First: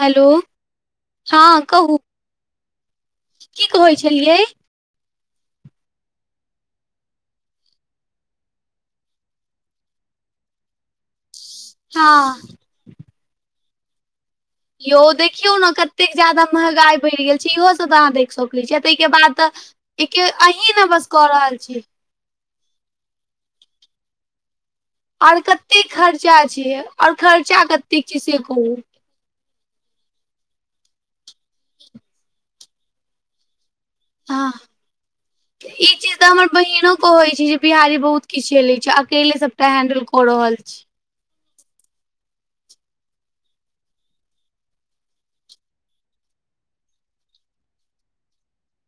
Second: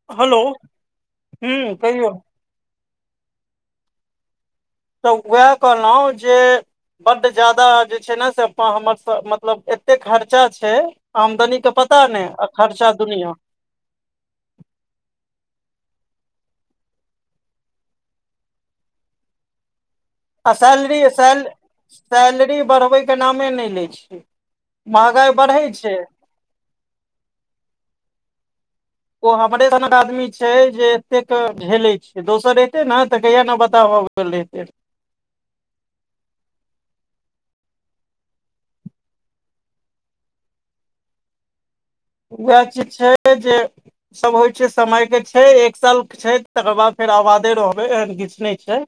Hello हँ हूँ कहू, कहियौ की कहै छलियै। तऽ वैंह कहलहुँ जे बड्ड ज्यादा जे छै न, से प हमर से मतलब एते खर्चा छै आमदनी के पता नहि हँ आ खर्चा दुनिया। यौ देखियौ न कतेक ज्यादा महंगाइ बढ़ि गेल छै, इहोसब तऽ अहाँ देख सकै छियै, ताहिके बाद त आ सैलरी-सैल-सैलरी बढ़बै के नामे नहि लै छियै। मंहगाई और बढ़ै कते छै। खर्चा यैंए आऔर खर्चा कतेक छै से कहू। ओ हमरे सनक आदमी छै जे एतेक झेलै छै, दोसर रहतै न तऽ कहिया ने बताहबा बनल रहतै। त हमर बहिनो कहे छै जे, बिहारी बहुत किछ झेलै छै, अकेले सबटा हैंडल क रहल छी वैह चीज छै जे सब होइ छै समयके छै, एक साल छै तकर बाद फेर आवादे रहबै, एहन किछ नहि छै।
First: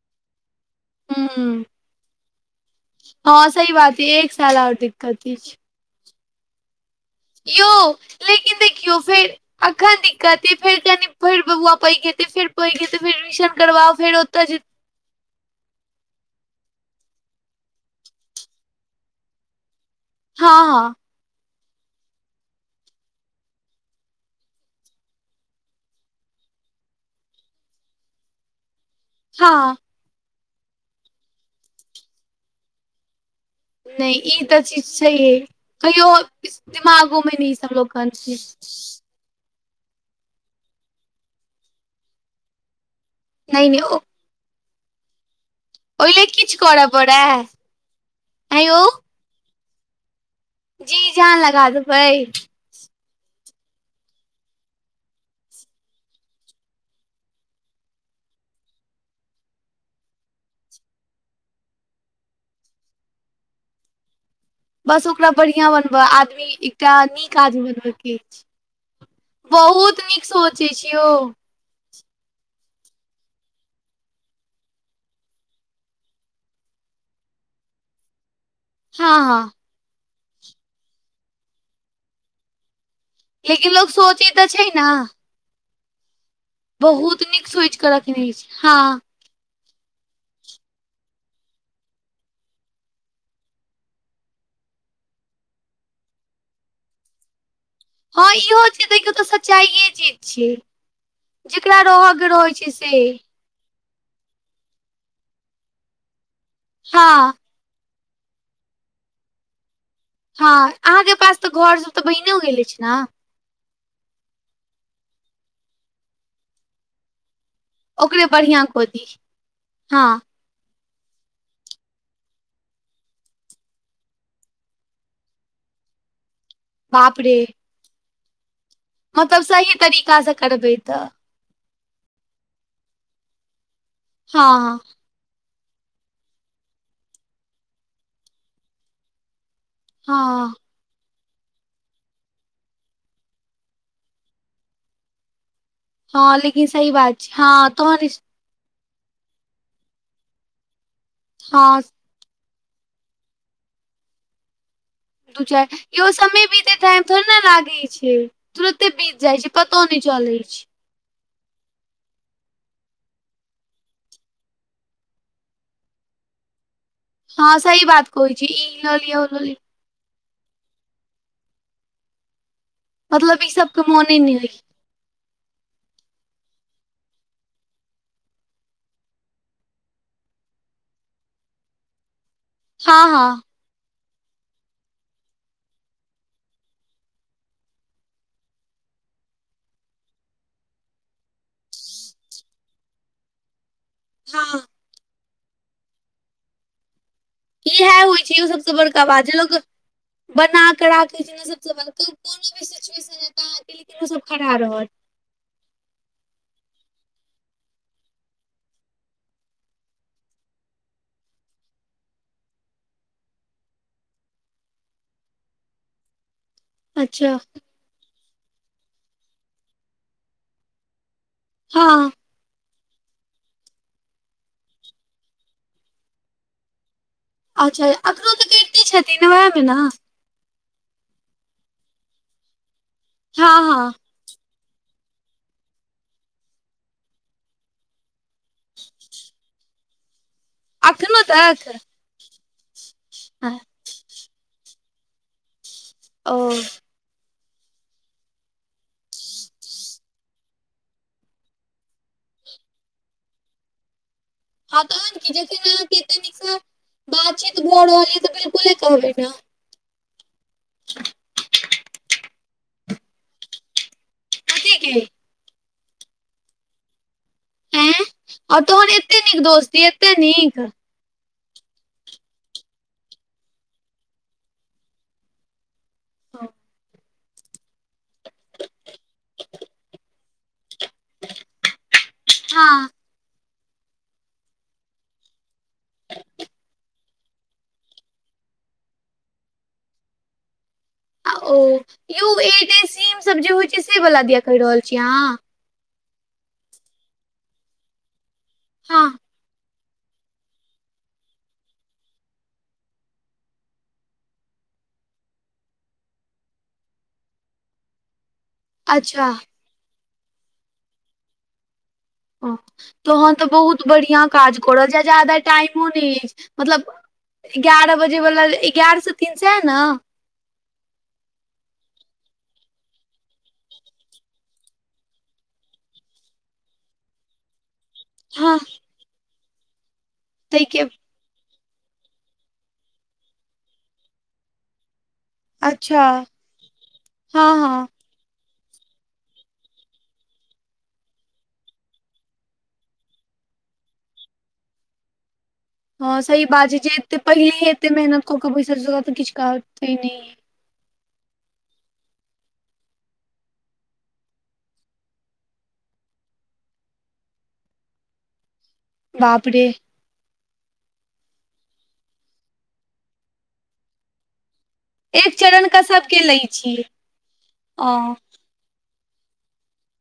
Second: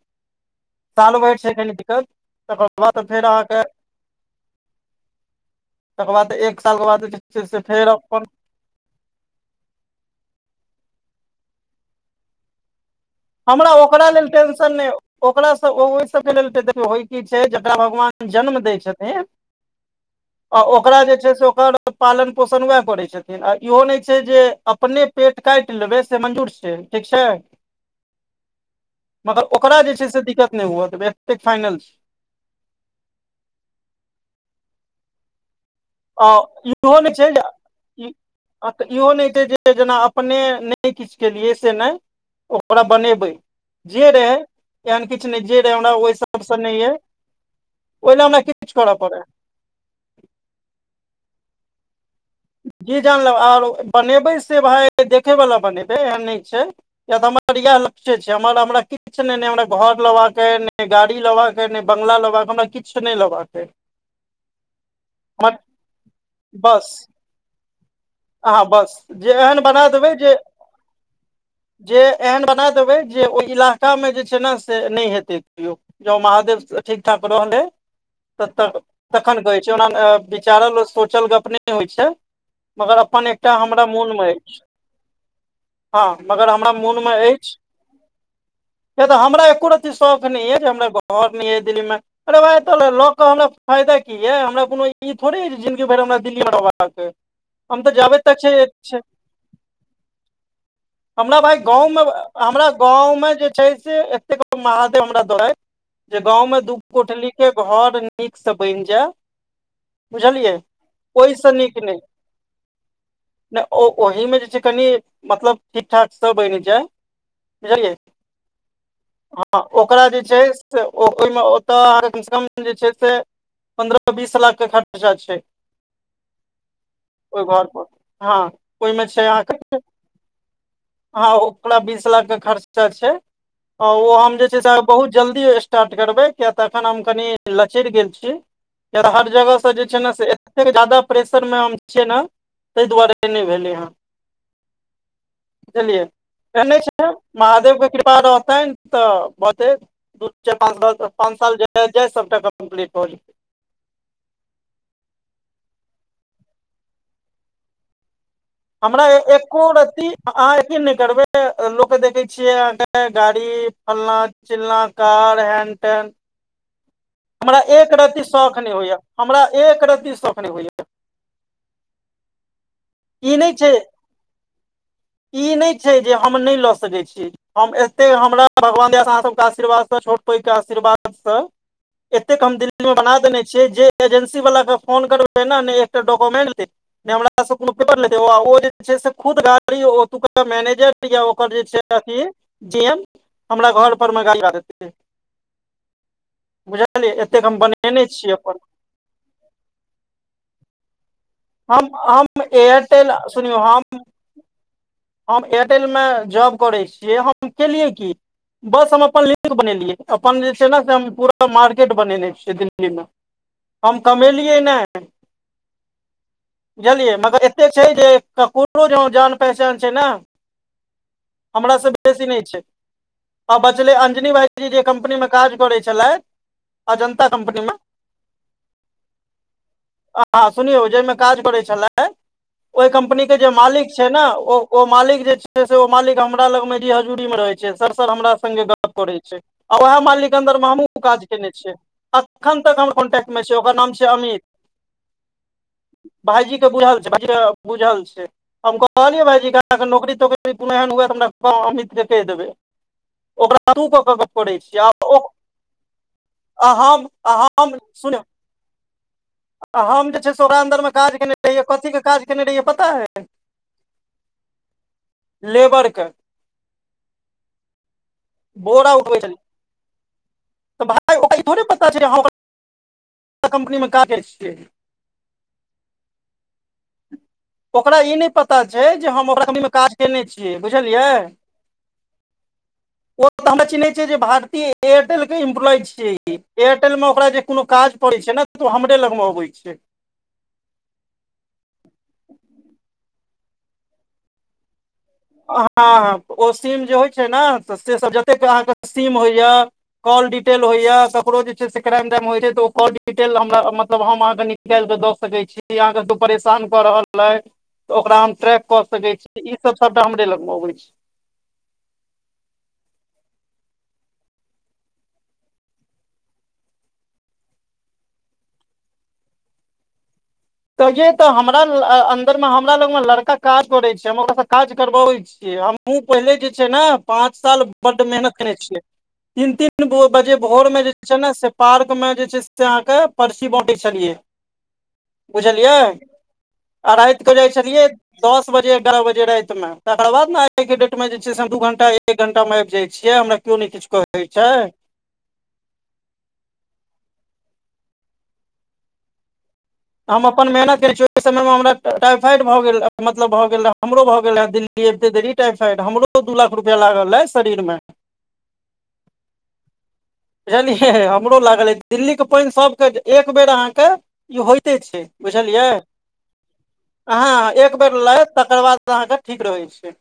[inaudible] साल भैर छै हूँ कनी दिक्कत, तकर बाद फेर आहां हँ के सही बात य एक साल और दिक्कत अछि तकर बाद एक सालके बाद जे छै, से फेर यौ अपन लेकिन देखियौ फेर अखन दिक्कत अय, फेर कनि फेर बौआ पैेघ हेतै फेर को एक फर एडमिन हमरा करवा ओकरा फेर लेल ओतऽ जे टेंशन नहि ओकरासँ ओहि सबके लेल तऽ देखियौ होइ की छै, जकरा भगवान जन्म दै छथिन हँ आ हँ ओकरा जे छै से ओकर पालन पोषण वैह करै छथिन। आ इहो नहि छै जे, अपने पेट काटि लेबै से मंजूर छै ठीक छै। मगर हँ ओकरा जे छै से दिक्कत नहि हुए देबै एते फाइनल छै। नहि ई तऽ चीज छैहे। छैहो आ इहो दिमागो छै में जे नहि इ सबलोग अनतै। इहो नहि छै जे से जेना अपने नहि किछ केलियै से नहि, ओकरा बनेबै नहि नहि ओ जे रहै एहन किछ नहि जे तैं हमरा ओहि लेल हिसाब किछु स नहि करऽ अय, पड़ै आँय ओहि ल हमरा नहि किछ यौ करऽ पड़ै। जी जान लगा देबै। जी जान लगा आरो बनेबै से भाय देखै वला बनेबै, एहन नहि छै। किया त हमर इएह लक्ष्य छै, हमर हमरा किछु नहि नह हमरा घर लेबाका के ने गाड़ी लेवा कय बंगला लेबाक‌अय हमरा किछु नहि लेबाक अछि बस ओकरा बढ़िआँ बनबय, आदमी बस एकटा नीक आदमी बनबयके। अछि अहाँ बस जे एहन बना बहुत देबै नीक जे सोच अछि यौ जे एहन बना देबै जे, ओहि इलाकामे जे छै ने से नहि हेतै क्यों। जो महादेव! ठीक- ठाक रह रहलै तब तकऽ हँ हँ तखन कहै छै, औऔ ओना विचारल सोचल गप नहि होइ छै, मगर अपन एक लेकिन लोग सोचे तऽ छै ने। हँ, मगर हमरा मोन बहुत मे नीक अछि। सोच कऽ रखने छी हँ हमरा एको रर्ती शौख नहि य, जे हमरा घर नहि य दिल्लीमे। अरे भाइ तऽ लऽ कऽ हमरा फायदा की यए, हमरा कोनो ई थोड़े य जे, जिनगी भरि हमरा दिल्ली मे रहबाक अइ। हम तऽ जाबे हँ, तक इहो छै, देखियौ तऽ सच्चाइए इहे चीज छियै। हमरा भाय, जेकरा गाँवमे रहय के रहै हमरा छै से गाँवमे जे छै। एतेक महादेव हमरा दैथ, जे गाँवं दू कोठली हँ के घर नीकसँ बनि जाय। बुझलियै हँ, अहाँ के पास तऽ ओहिसँ घर नीक सब नहि तऽ बहिनो गेल अछि ने। नहि ओ ओहिमे जे छै। कनि मतलब ठीक ठाक सभ बनि छै। बुझलियै, ओकरे बढ़िआँ कऽ दी हँ, ओकरा हँ जे छै। से ओहिमे ओतऽ कमसँ कम जे छै। से पन्द्रह बीस लाख के खर्चा छै। बाप रे ओहि घर पर, हँ, ओहिमे छै। मतलब सही अहाँके ह तरीकासँ करबै तऽ अहाके पंद्रह बीस लाख के खर्चा छै। आ ओ हम जे छै। से हँ बहुत जल्दी स्टार्ट करबे, किया तऽ अखन हम कनि लचरि गेल छी, किया तऽ हर जगह जे छै। ने से हँ एतेक जादा प्रेशर मे हम छियै ने, ताहि दुआरे नहि भेलै हँ। बुझलियै, हँ लेकिन कने सही छै। बात हँ महादेव के तहन कृपा रहतैन। तऽ भजेते, दू, चार, पच पाँच साल हँ जाइत, सबटा कम्प्लीट भ जेतै। दू चारि, इहो समय बीतै टाइम थोड़े ने लागैत छै। तुरते हमरा बीत जाइ छै एको पतो नहि रती्, चलै अहाँ छै अथी नहि करबै। लोक के देखे छियै, अहाँके गाड़ी फलना -चिलना कार हैंटेन हँ हमरा सही एक बात रती कहै छी शौख न ई होइया, लऽ लिअ ओ लऽ हमरा लिअ एक रती शौख न होया। मतलब ई नहि छै सब के मोने नही होइये। ई नहि छै जे, हम नहि लऽ सकैत छी। हम एतेक, हमरा भगवान दया, अहाँसभके आशीर्वादसँ, छोट- पैघके आशीर्वादसँ। एतेक हम दिन हँ बना देने हँ छिय, जे एजेंसी वाला के फोन करबै ने, ने एकटा डॉक्युमेंट लेत, नई हमरा सँ कोनो पेपर लेतै, ओ जे छै से खुद गाड़ी ओतुका मैनेजर या ओकर जे छै। अथी। जीएम हमरा घर पर मे, गाड़ी हँ देतै बुझ बुझलियै, एतेक हम बनेने छीयै अपन। तब आज लोग, बना क के राखै छै से न हम हम एयरटेल, सुनियौ हम लेकिन ओ सब खड़ा रहत हम एयरटेलमे जॉब करैत छियै, हम केलियै की? बस हम अपन लिंक बनेलियै, अपन जे छै। ने से हम पूरा मार्केट बनेने छियै दिल्लीमे। हम कमेलियै नहि। जनलियै, अच्छा मगर एतेक छै। जे ककरो ज जान पहचान छै। ने। हमरा से हँ बेसी नहि छै। आ बचलै अंजनी भाईजी जे कम्पनी मे काज करै छलथि। अजन्ता कम्पनी मे अच्छा! अखरो तऽ करिते छथिन, ने ओएहमे ने। हँ, सुनियौ जाहिमे काज करै छलैथ, ओहि कम्पनी के जे हँ मालिक हँ छै। ने ओ ओ मालिक जे छै से ओ मालिक हमरा लग मे जी हजूरी में रहै छै। सर, सर हमरा संगे गप करै छै। आ उहेए मालिक अन्दर मे हमहूँ अखनो काज केने तक छियैह। एखन तक हमर कॉन्टैक्ट मे छै। ओकर नाम छियै अमित। ओ भाइजी क बुझल छै, भाइजी के बुझल छै। हम कहलियै भायजीे के अहाँक नोकरी तोकरी कोनो एहेन हुए त हमरा कहब अमित के कहि देबै। ओकरा तू कऽ क‌ऽ गप करै छी हँ आ ओ तहन कि छै जहैन अहांके एते नीक से आ हम आ बातचीत हम भऽ सुन रहल ये त बिलकुले कहबै ने। आ हम जे छै से ओकरा अन्दर मे काज केने रहियै कथी के काज केने रहियै पता अइ? कथी के? लेबर क। एंह और तोहर बोरा एत्ते नीक दोस्ती एत्ते नीक। है ओकरा इ थोड़े पता छै हम ओकर कम्पनी मे काज करै छियै। हँ ओकरा इ नै पता छै जे हम ओकरा कंपनी मे काज केने छियै बुझलियै। हँ ओ त हमरा चिन्है छै जे भारतीय एयरटेल के इम्प्लॉय छियै इ एयरटेल मे ओकरा जे कोनो काज पड़ै छै ने त ओ हमरे लग मे अबै छै। ओ यौ ओ एयरटेल सीम सब जे होइ छै से बला दिया कहि रहल छी अहाँ? हँ हॅं ओ सीम जे होइ छै नऽ त से सब जतेक के अहाँ के सीम हँ होइयऽ कॉल डिटेल होइये ककरो जे छै से क्राइम - डाइम होइ छै त ओ कॉल डिटेल हमरा मतलब हम अहाँके नि निकालि केऽ दऽ सकै छी अहाँ कतौ परेशान कऽ रहल अइ त ओकरा हम ट्रैक कऽ सकै अच्छा छी इ सब सबटा हमरे लग मे अबै छै। ओ तहन तऽ बहुत बढ़ियां काज कऽ रहल छी आ जादा टाइमो नै अइछ मतलब ग्यारह बजे बला एगारह से तीन सेएह नऽ। कहियै तऽ हमरा ल -अन्दर मे हमरा लग म लड़का काज करै छै हम ओकरा सँ काज करबऽबै छी। हमहुॅं पहिले जे छै ने पाँच साल बड्ड मेहनत केने हँ छियै तीन तीन बो- बजे भोर ताहिके मे जे छै ने से पार्क में जे छै से अहाँ के पर्ची बॅंटै छलियै। अच्छा बुझलियैह आ राति कऽ जाइ हँ छलियै हँ दस बजे एगारह बजे राइत मे तकर बाद ने आइके डेट मे जे छै से हम दू घंटा एक एक घंटा मे आबि जाइ छियै हमरा केयो ने किछ कहै छै। हँ सही बात छै जे एत्ते पहिले हे एत्ते मेहनत कऽ कऽ बैसल छै ओका तऽ किछ काज हम अपन मेहनत केने छी ओ एइ समय मे हमरा टाइफाइड भऽ गेल रह मतलब भऽ गेल रहे हमरो भऽ गेल रहेए दिल्ली अबिते देरी टाइफाइड हमरो दू लाख रुपया लागल अइ शरीर मे। बाप रे। बुझलियै हमरो लागल अइ दिल्ली क पाइन सब क एक बेर अहाँके इ होइते छै एक बुझलियै चरण के सबके लै छियै अहाँ एक ओ बेर लैत तकर बाद अहांके ठीक रहै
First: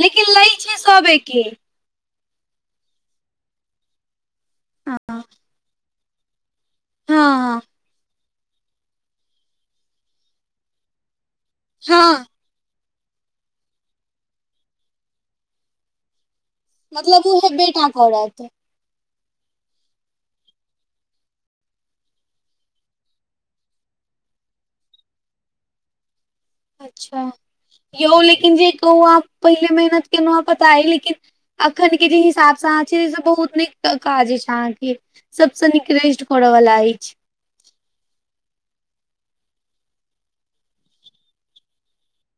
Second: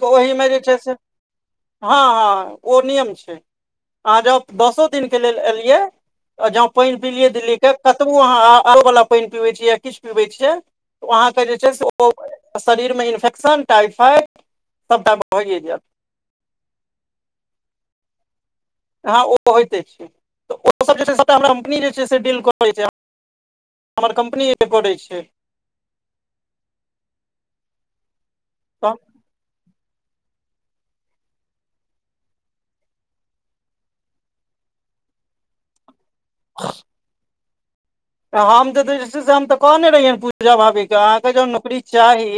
लेकिन लै छै। सब एके हाँ हाँ ओ नियम छै। अहाँ जॅंओ दसो हँ दिन के लेल एलियै आ जॅं पाइन पीलियै दिल्ली हँ के कतबो ओ अहाँ आ- आरो बला पाइन पीबै छियै य किछ पीबै छियै ओ अहाँके जे छै से ओ हँ शरीर मे इन्फेक्शन, टाइफाइड सबटा भ‌इये जेएत। मतलब उ हेब्बे टा करत। हाँ ओ त होइते छै त ओ सब जे छै से सबटा हमरा कम्पनी जे छै से डील कऽ लै छै। हमर कम्पनी [unintelligible] छै। अच्छा यौ लेकिन जे कहू अहाँ पहिले मेहनत केनौहेँ पता अइ लेकिन अखनके जे हिसाब सँ अहाँ छी से बहुत नीक काज अछि अहाँके सबसँ नीक। [unintelligible] करऽवला अछि। हम तऽ जे छै से हम तऽ कहने रहियैन पूजा भाभी के अहाँके जँ नौकरी चाही।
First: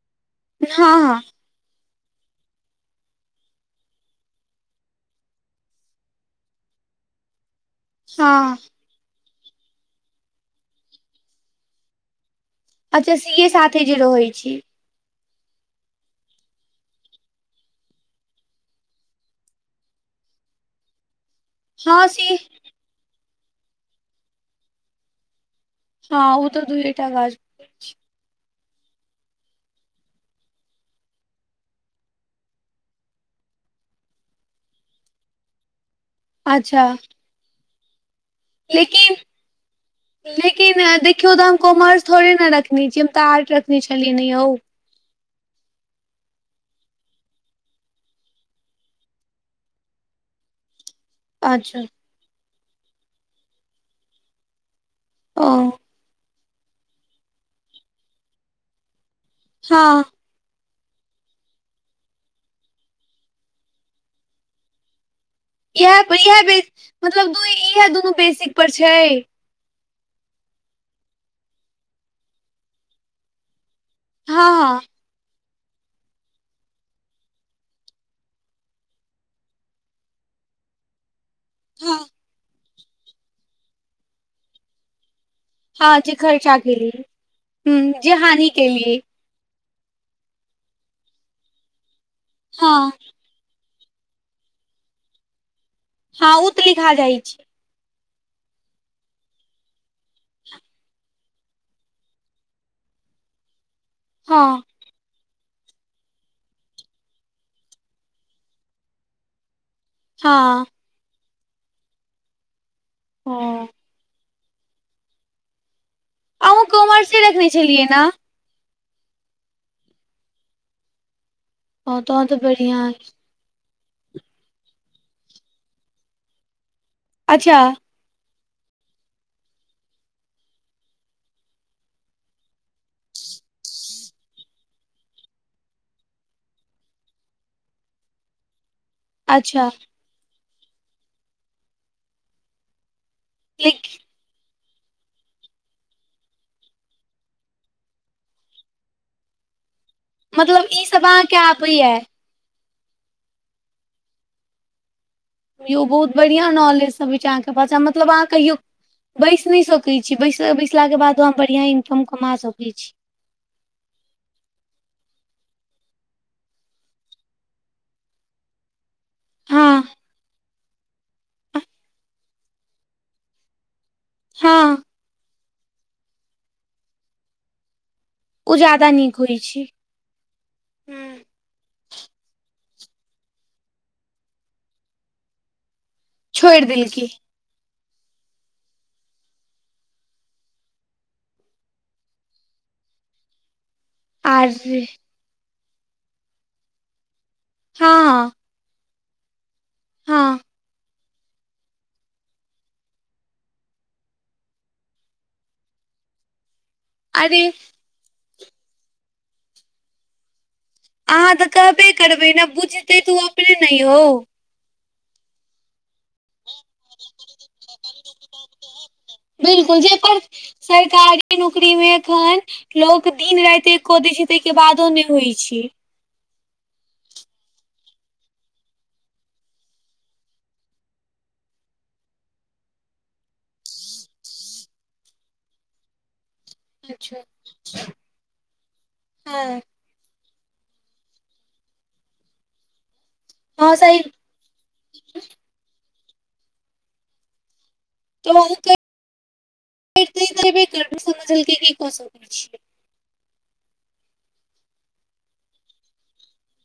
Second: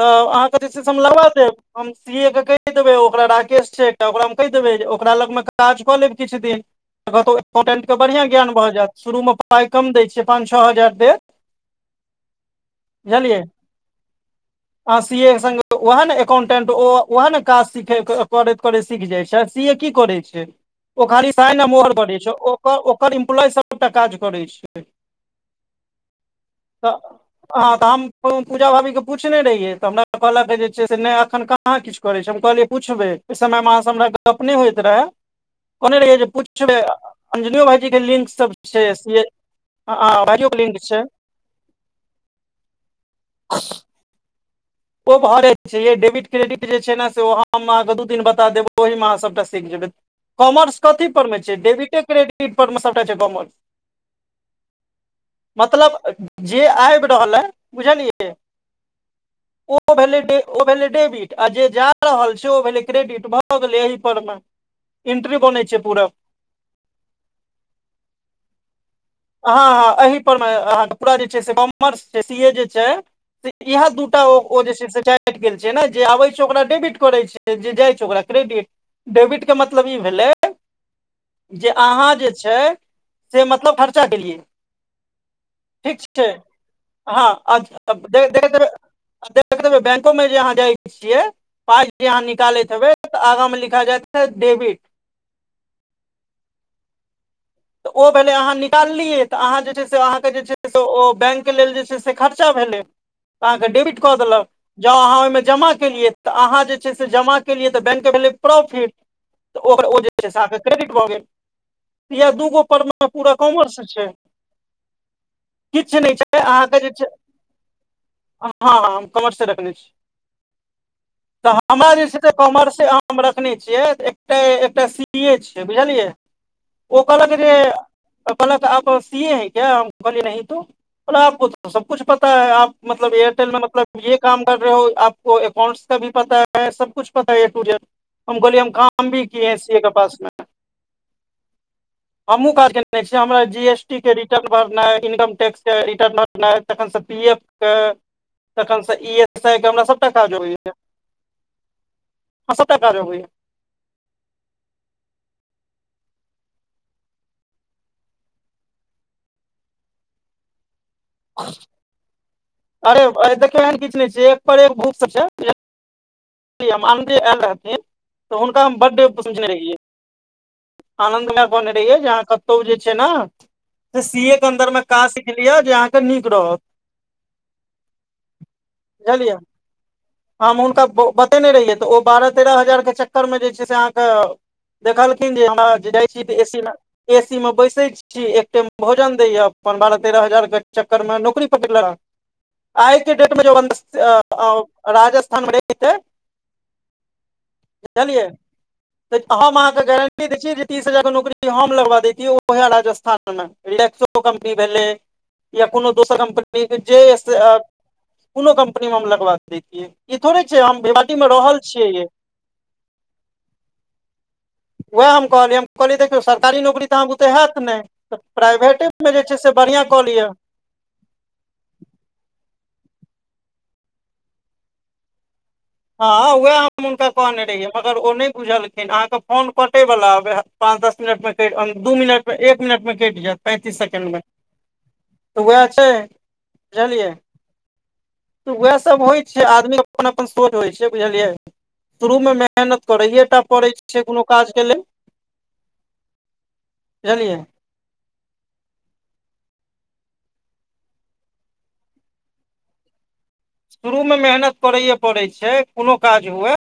तऽ अहाँके जे छै से हँ हम हँ लगबा देब। हम सीए के कहि देबै ओकरा राकेश छै त ओकरा हम कहि देबै जे ओकरा लगमे काज कऽ लेब किछ दिन। कतौ एम्पोटैन्ट। के बढ़ियाँ ज्ञान हँ भऽ जायत शुरूमे पाइ कम दै छै पाँच छः हजार देत। अच्छा सीे ए साथे जे रहै छी। आ सी ए संगे ओहेने अकाउंटेंट ओ ओहन काज सीखे करैत करैत सीख जाइ छै। सी ए की करै छै? ओ खाली साइन आ मोहर हँ बढै छै सी ओ ओकर ओकर इम्प्लॉई सबटा काज करै छै। हँ ओतऽ तऽ दुएटा गाछ! हँ तऽ हम पूजा भाभीके पूछने रहियै तऽ हमरा कहलक जे छै से नहि अखन कहाँ किछ! करै छै हम कहलियै पुछबै ओहि समयमे अहाँ सँ हमरा गप नहि होइत रहै कहने रहियै जे पुछबै अच्छा अंजनियो भाईजी के लिंक सब छै एस। लेकिन लेकिन देखियौ तऽ हम कॉमर्स थोड़े न रखने छी हम तऽ आर्ट रखने छी। त लेने आउ? ओ भरैत छियै डेबिट क्रेडिट जे छै न से हम अहाँके दू दिन बता देब ओहिमे अहाँ सभटा सीख जेबै। कॉमर्स कथी परमे छै अच्छा डेबिटे क्रेडिट परमे सबटा छै कॉमर्स। ओ मतलब जे आबि रहलयेँ बुझलियै! ओ हँ भेलै डे ओ भेलै डेबिट आ जे जा रहल छै ओ भेलै क्रेडिट भऽ गेलै एहि परमे। इन्ट्री बनय इएह पर इएह बेस मतलब दूइ इएह दुनू बेसिक पर छै! हँ हँ एहि परमे अहाँके पूरा जे से कामर्स से सी ए जे छै से इएहे दू! टा ओ हँ ओ जे हँ छै से चाटि गेल छै न जे आबै छै ओकरा डेबिट करै छै जे जाइ छै ओकरा क्रेडिट। डेबिट के मतलब ई भेलै! जे हँ अहाँ जे छै से मतलब खर्चा केलियै। हँ ठीक जे छै खर्चा केली हँ ह अच्छा जे [unintelligible] हानि केली देखैत हेबय बैंकोमे जे अहाँ जाय छियै पाइ जे अहाँ निकालैत हँ हेबै! त आगाँमे लिखा जायत हैत डेबिट। हँ उतऽ लिखा जाइ छै। तऽ ओ भेलै अहाँ निकाललियै तऽ अहाँ जे छै से अहाँके जे छै से ओ बैंक के लेल जे छै से खर्चा भेलै तऽ अहाँके डेबिट कऽ हँ देलक। जँ अहाँ ओहिमे जमा केलियै तऽ अहाँ जे छै से जमा केलियै तऽ बैंकके भेलै प्रॉफिट। तऽ ओकर ओ जे छै से अहाँके हँ क्रेडिट भऽ गेल। इहै दूगो पर मे पूरा ह कॉमर्स छै किछु नहि छै। अहूँ अहाँ केँ जे छै कॉमर्से रखने छलियै ने हँ हँ हम कॉमर्से रखने छी तऽ हमरा हँ जे छै तहन से तऽ कॉमर्से बढ़िआँ अहाँ अछि। हमरा देखने छियै त एकटा एकटा सी पी ए छियै बुझलियै ओ कहलक जे अच्छा कहलक आप सी ए है क्या हम कहलियै नहि तो कहलऽ आप को तो सब कुछ पता है आप मतलब एयरटेलमे मतलब ये काम कर रहे हो आपको अकाउंट्स का भी पता है। है सब कुछ पता है ए टू जेड हम कहलिय हम काम भी किए अच्छा सी ए के पासमे! हमहुँ काज केने छिअइ, हमरा जी एस लेकिन टी के रि रिटर्न भरनाइ, इनकम टैक्स के रिटर्न भरनाइ, तखन सं पी एफके [inaudible] थखन सं ई एफ एस आइ के हमरा सबटा काज मतलब अबैया। ई सब अहाँके आबैया [inaudible] हं सबटा काज‌ अबैया। यौ बहुत बढ़िया नॉलेज सब अछि अहाँके भाषा मतलब अहाँ कहियो बैसि नै सकै छी। बैसल बैसला के बादो अहाँ बढ़ियां इनकम कमा सकै छी। देखियौ एहन किछु नै छै, एक पर एक भूप सब छै। बुझल [unintelligible] आनन्दी आएल रहथिन तऽ हुनका हम बडे समझेने रहियै। हँ [inaudible] आनंद मा कहने रहियै जे अहाँ कतौ जे छै न, [inaudible] से सीए के अन्दर मे हँ काज सीख लिअ जे अहाँके नीक रहत। उ जादा नीक बुझलियै होइ छै। हम हुनका बहु हम्म, बतेने रहियै तऽ ओ बारह तेरह हजार के चक्कर में जे छै से अहाँके देखलखिन जे हमरा जाइ छी त छोड़ि एसील देलकै [inaudible] एसी मे बैसै छी। छी, एक टाइम भोजन दैया अपन बारह तेरह हजार के चक्कर में नौकरी पकरि लेला। आइके डेट में जे आर [unintelligible] राजस्थान में रहितै हँ बुझलियै हँ [inaudible] तऽ हम अहाँके गारंटी हँ दै छियै तीस हजार के नौकरी हम लगबा दैतियै उहै राजस्थान में, रिलैक्सो के कम्पनी भेलै या कोनो दोसर कम्पनी। मे जे अरे स [inaudible] कुनो कम्पनी मे हम लगबा दैतियै, ई थोड़े छै हम बेब अहाँ तऽ कहबे करबै न बुझतै तऽ उ अपने ने यौ? वैह हम कहलियै, हम कहलिअइ देखियौ सर सरकारी नौकरी तऽ आहाँ बुते हैत नै त प्राइवेटे मे जे छै से बिलकुल बढ़ियां जे कऽ पर लिअ। सरकारी नौकरी मे एखन लोक दिन राति एक कऽ दै छै तै के बादो नै होइ छै। हँ वैह हम हुनका कहने रहियै, मगर ओ नै बुझलखिन। अहाँके फोन कटै बला अबै हा। पाँच दस मिनट में कटि, दू मिनट में एक मिनट में कटि जायत पैंतीस सेकेण्ड में त वैह छै। बुझलियै [inaudible] अच्छा तऽ उएह सब होइ छै, हँ आदमी अपन अपन सोच होइ छै बुझलियै [inaudible] शुरू मे मेहनत करैये टा पड़ै हँ सही छै कुनू काज के लेल [inaudible] बुझलियै। तऽ ओ के [inaudible] करितै त एबे कर ओ समझलकै की कऽ सकैत छियै। शुरूमे मेहनत करैए पड़ै छै, कोनो काज हुए